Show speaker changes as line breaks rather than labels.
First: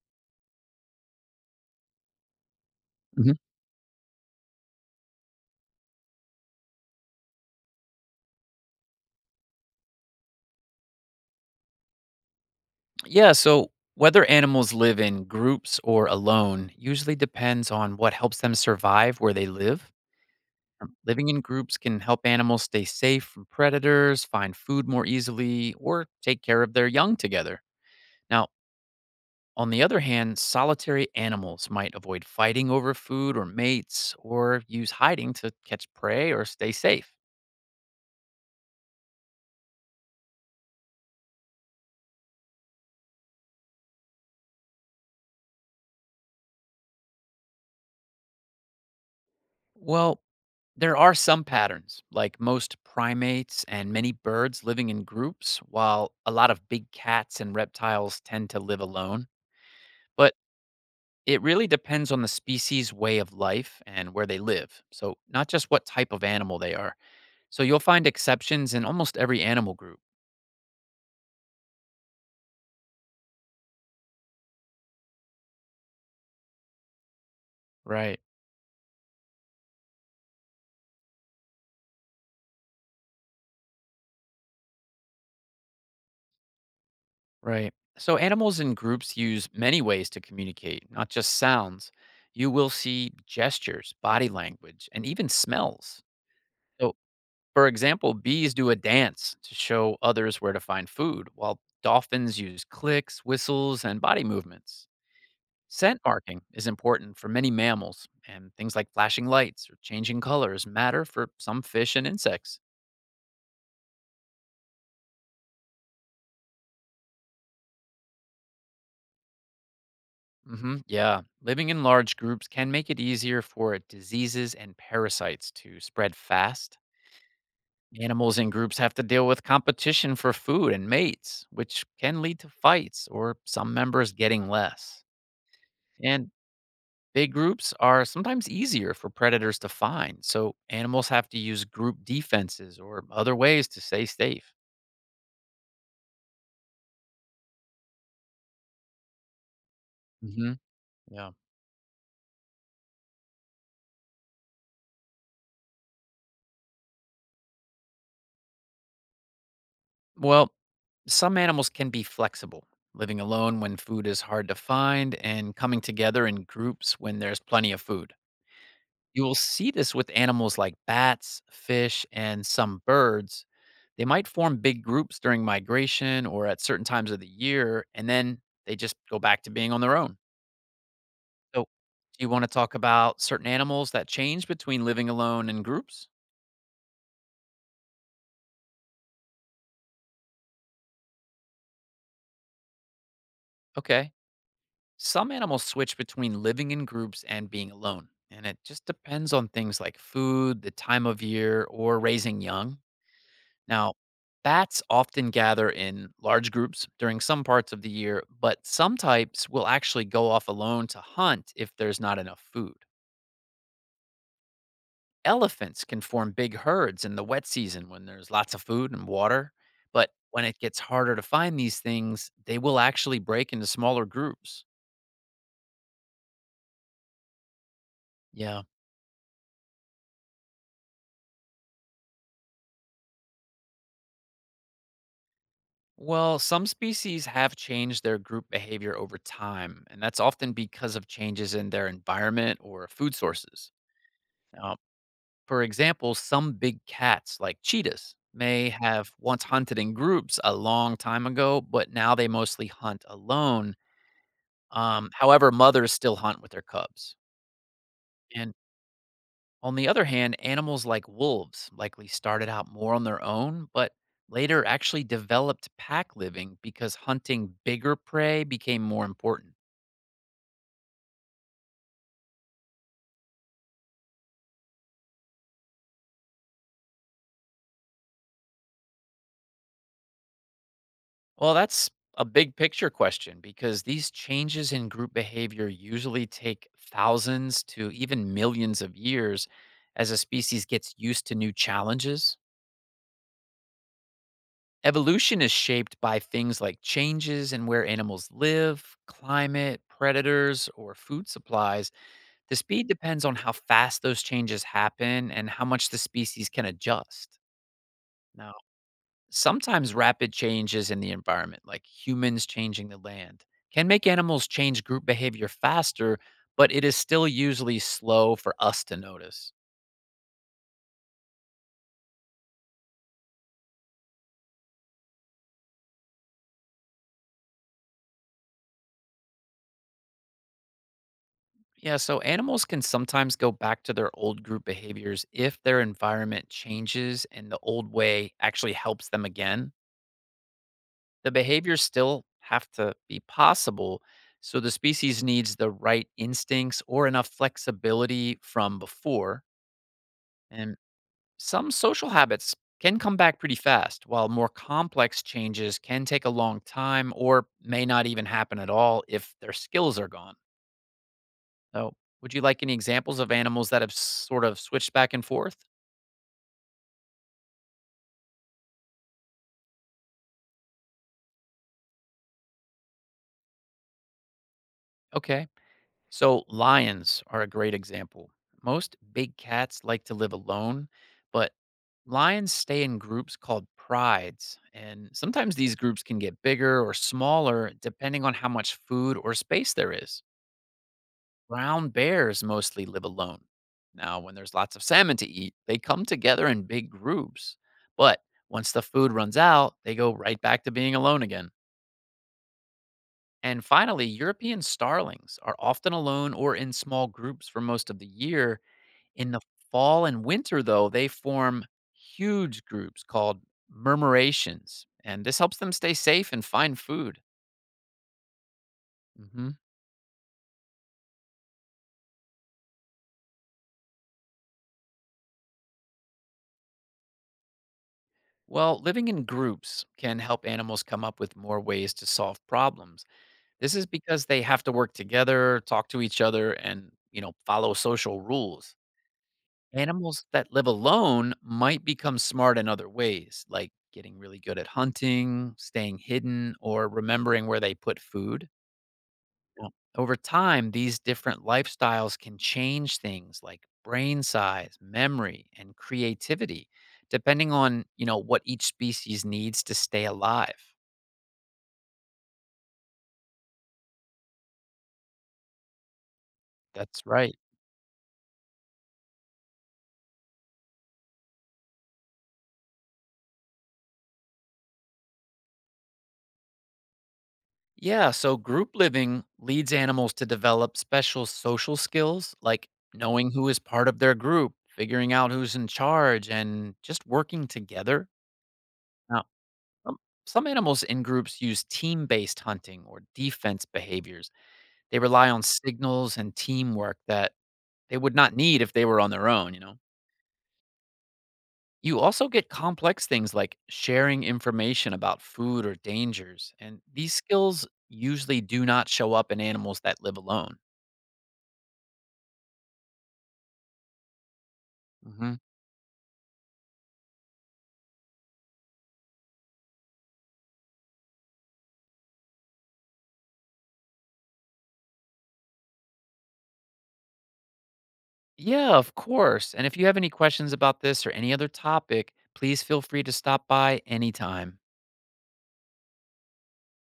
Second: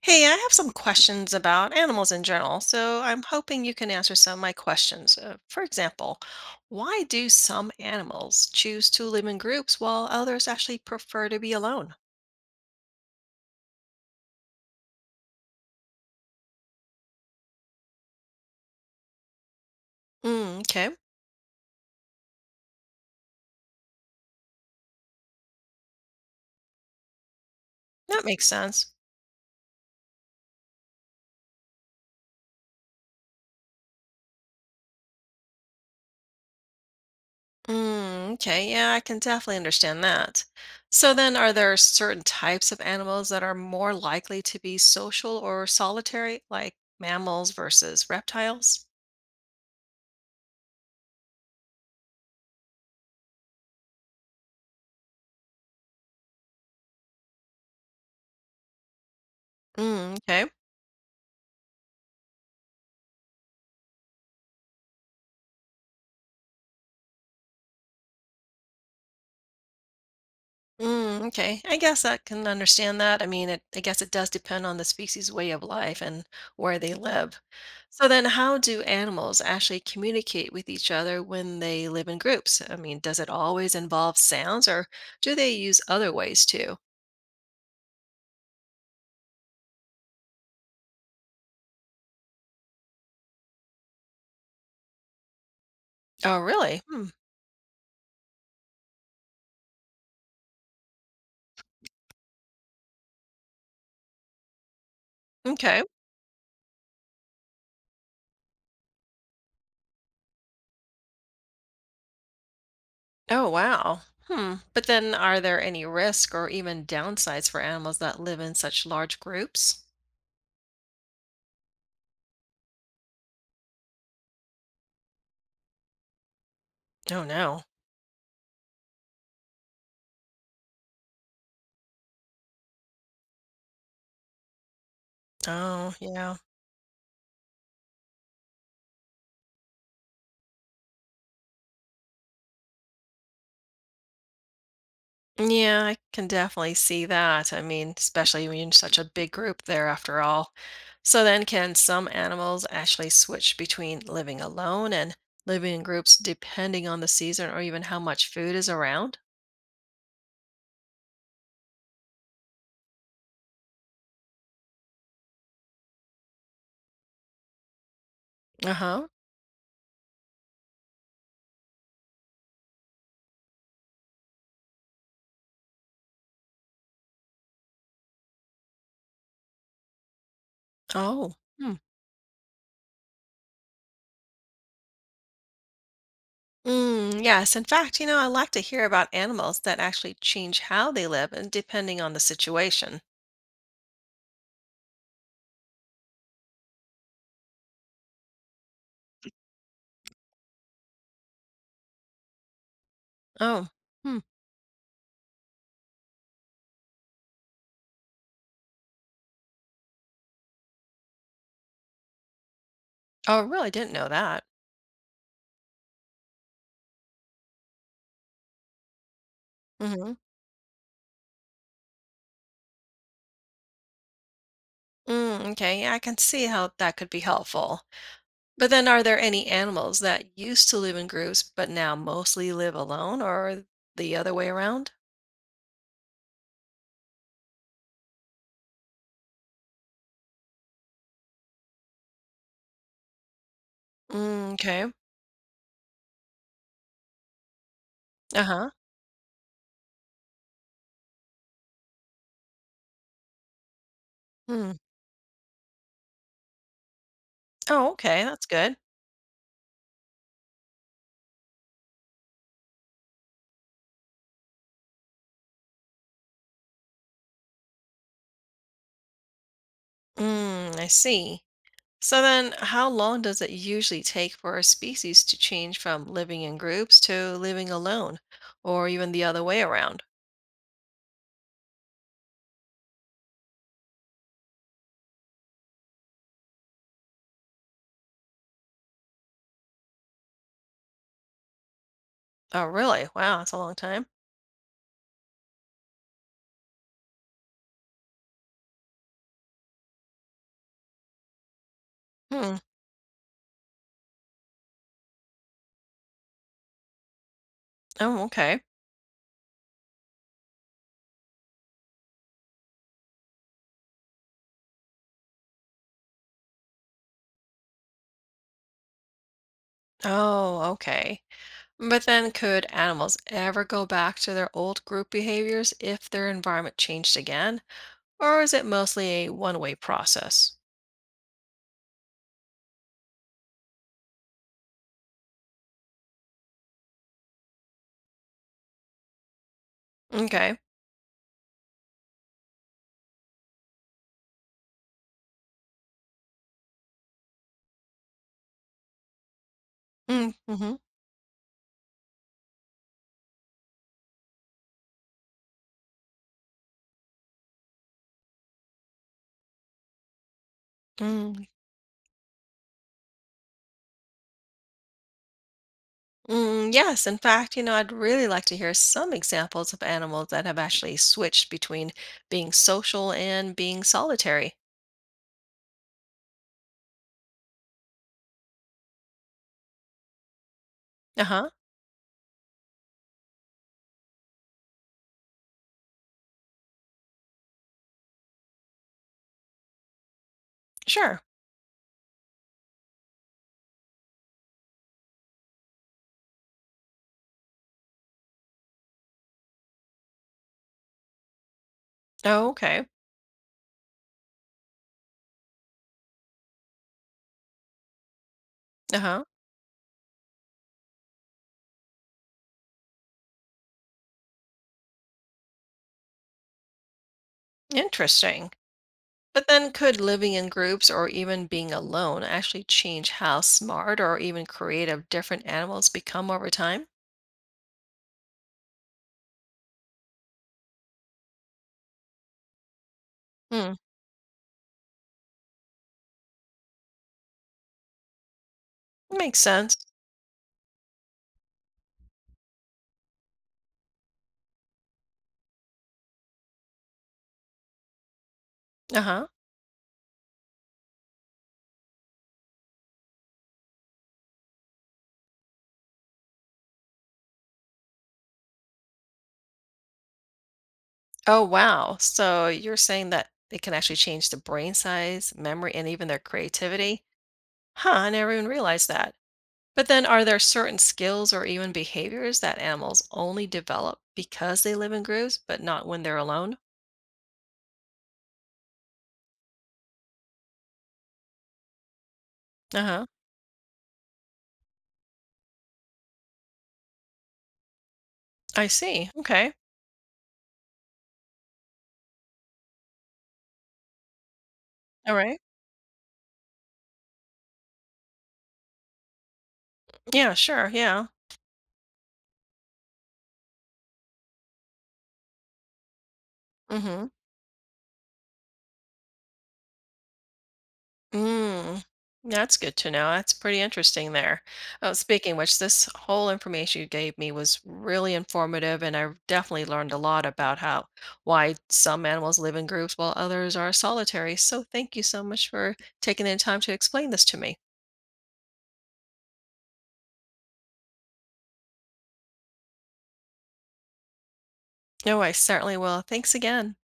Hey, I have some questions about animals in general, so I'm
Mhm.
hoping you can answer some of my questions. For example, why do some animals choose to live in groups while others actually prefer to be alone?
Yeah, so whether animals live in groups or alone usually depends on what helps them survive where they live.
Mm, okay,
Living in groups can help animals stay safe from predators, find food more easily, or take care of their young together.
That makes
Now,
sense.
on the other hand, solitary animals might avoid fighting over food or mates, or use hiding to catch prey or stay safe.
Mm, okay, yeah, I can definitely understand that. So then, are there certain types of animals that are more likely to be social or solitary, like mammals versus reptiles?
Well, there are some patterns, like most primates and many birds living in groups, while a lot of big cats and reptiles tend to live alone.
Mm,
But
okay.
it really depends on the species' way of life and where they live. So, not just what type of animal they are. So, you'll find exceptions in almost every animal group.
Mm, okay. I guess I can understand that. I mean, I guess it does depend on the species' way of life and where they live. So
Right,
then, how do animals actually communicate with each other when they live in groups? I mean, does it always involve sounds, or do they use other ways too?
right. So, animals in groups use many ways to communicate, not just sounds. You will see gestures, body language, and even smells.
Oh, really?
So,
Hmm.
for example, bees do a dance to show others where to find food, while dolphins use clicks, whistles, and body movements.
Okay.
Scent marking is important for many mammals, and things like flashing lights or changing colors matter for some fish and insects.
Oh, wow. Hmm. But then, are there any risk or even downsides for animals that live in such large groups?
Yeah, living in large groups can make it easier for diseases and parasites to spread fast.
Oh, no.
Animals in groups have to deal with competition for food and mates, which can lead to fights or some members getting less.
Oh,
And
yeah.
big groups are sometimes easier for predators to find, so animals have to use group defenses or other ways to stay safe.
Yeah, I can definitely see that. I mean, especially when you're in such a big group there after all.
Hmm.
So
Yeah.
then can some animals actually switch between living alone and living in groups depending on the season or even how much food is around?
Well, some animals can be flexible, living alone when food is hard to find and coming together in groups when there's plenty of food.
Uh-huh.
You will see this with animals like bats, fish, and some birds. They might form big groups during migration or at certain times of the year, and then they just go back to being on their own.
Oh.
So, do
Hmm.
you want to talk about certain animals that change between living alone and groups?
Mm, yes. In fact, I like to hear about animals that actually change how they live and depending on the situation.
Okay. Some animals switch between living in groups and being alone, and it just depends on things like food, the time of year, or raising young.
Oh.
Now,
Hmm.
bats often gather in large groups during some parts of the year, but some types will actually go off alone to hunt if there's not enough food.
Oh, I really didn't know that.
Elephants can form big herds in the wet season when there's lots of food and water, but
Mm-hmm.
when it gets harder to find these things, they will actually break into smaller groups.
Mm, okay. Yeah, I can see how that could be helpful.
Yeah.
But then are there any animals that used to live in groups but now mostly live alone or the other way around?
Well, some species have changed their group behavior over time, and that's often because of changes in their environment or food sources.
Mm,
Now,
okay. 'Kay.
for example, some big cats, like cheetahs, may
Uh-huh.
have once hunted in groups a long time ago, but now they mostly hunt alone.
Hmm.
However, mothers still hunt with their cubs.
Oh, okay, that's
And
good.
on the other hand, animals like wolves likely started out more on their own, but later actually developed pack living because hunting bigger prey became more important.
Mm, I see. So then how long does it usually take for a species to change from living in groups to living alone or even the other way around?
Well, that's a big picture question because these changes in group behavior usually take thousands to even millions of years as a species gets used to new challenges.
Oh, really? Wow, that's a long time.
Evolution is shaped by things like changes in where animals live, climate, predators, or food supplies. The
Hmm.
speed depends on how fast those changes happen and how much the species can adjust.
Oh,
Now,
okay.
sometimes rapid changes in the environment, like humans changing the land, can make animals change group behavior faster, but it is still usually slow for us to notice.
Oh, okay. But then, could animals ever go back to their old group behaviors if their environment changed again? Or is it mostly a one way process?
Yeah, so animals can sometimes go back to their old group behaviors if their environment changes and the old way actually helps them again.
Okay.
The behaviors still have to be possible, so the species needs the right instincts or enough flexibility from before.
Mm, hmm
And some social habits can come back pretty fast, while more complex changes can take a long time or may not even happen at all if their skills are gone.
mm,
So, would you like any examples of animals that have sort of switched back and forth?
yes, in fact, I'd really like to hear some examples of animals that have actually switched between being social and being solitary.
Okay. So, lions are a great example. Most big cats like to live alone,
Uh huh.
but lions stay in groups called prides. And sometimes these groups can get bigger or smaller depending on how much food or space there is.
Sure.
Brown bears mostly live alone. Now, when there's lots of salmon to eat, they come together in big groups. But once the food runs out, they go right back to being alone again.
Oh, okay.
And finally, European starlings are often alone or in small groups for most of the year.
Uh huh.
In the fall and winter, though, they form huge groups called murmurations, and this helps them stay safe and find food.
Interesting. But
hmm
then could living in groups or even being alone actually change how smart or even creative different animals become over time?
Well, living in groups can help animals come up with more ways to solve problems. This
Hmm.
is because they have to work together, talk to each other, and you know, follow social rules.
Makes sense.
Animals that live alone might become smart in other ways, like getting really good at hunting, staying hidden, or remembering where they put food.
Uh-huh.
Now, over time, these different lifestyles can change things like brain size, memory, and creativity, depending on, you know, what each species needs to stay alive.
Oh, wow. So you're saying that it can actually change the brain size, memory, and even their creativity?
That's right.
Huh, I never even realized that. But then are there certain skills or even behaviors that animals only develop because they live in groups, but not when they're alone?
Yeah, so group living leads animals to develop special social skills like
Uh-huh.
knowing who is part of their group, figuring out who's in charge, and just working together.
I see.
Now,
Okay.
um, some animals in groups use team based hunting or defense behaviors. They
All
rely
right.
on signals and teamwork that they would not need if they were on their own, you know?
Yeah, sure. Yeah.
You also get complex things like sharing information about food or dangers, and
Mm-hmm.
these skills usually do not show up in animals that live alone.
Mm, that's good to know. That's pretty interesting there. Oh, speaking
hmm
of which, this whole information you gave me was really informative, and I definitely learned a lot about how why some animals live in groups while others are solitary. So thank you so much for taking the time to explain this to me.
Yeah, of course. And if you have any questions about this or any other topic, please feel free to stop by anytime.
No, I certainly will. Thanks again.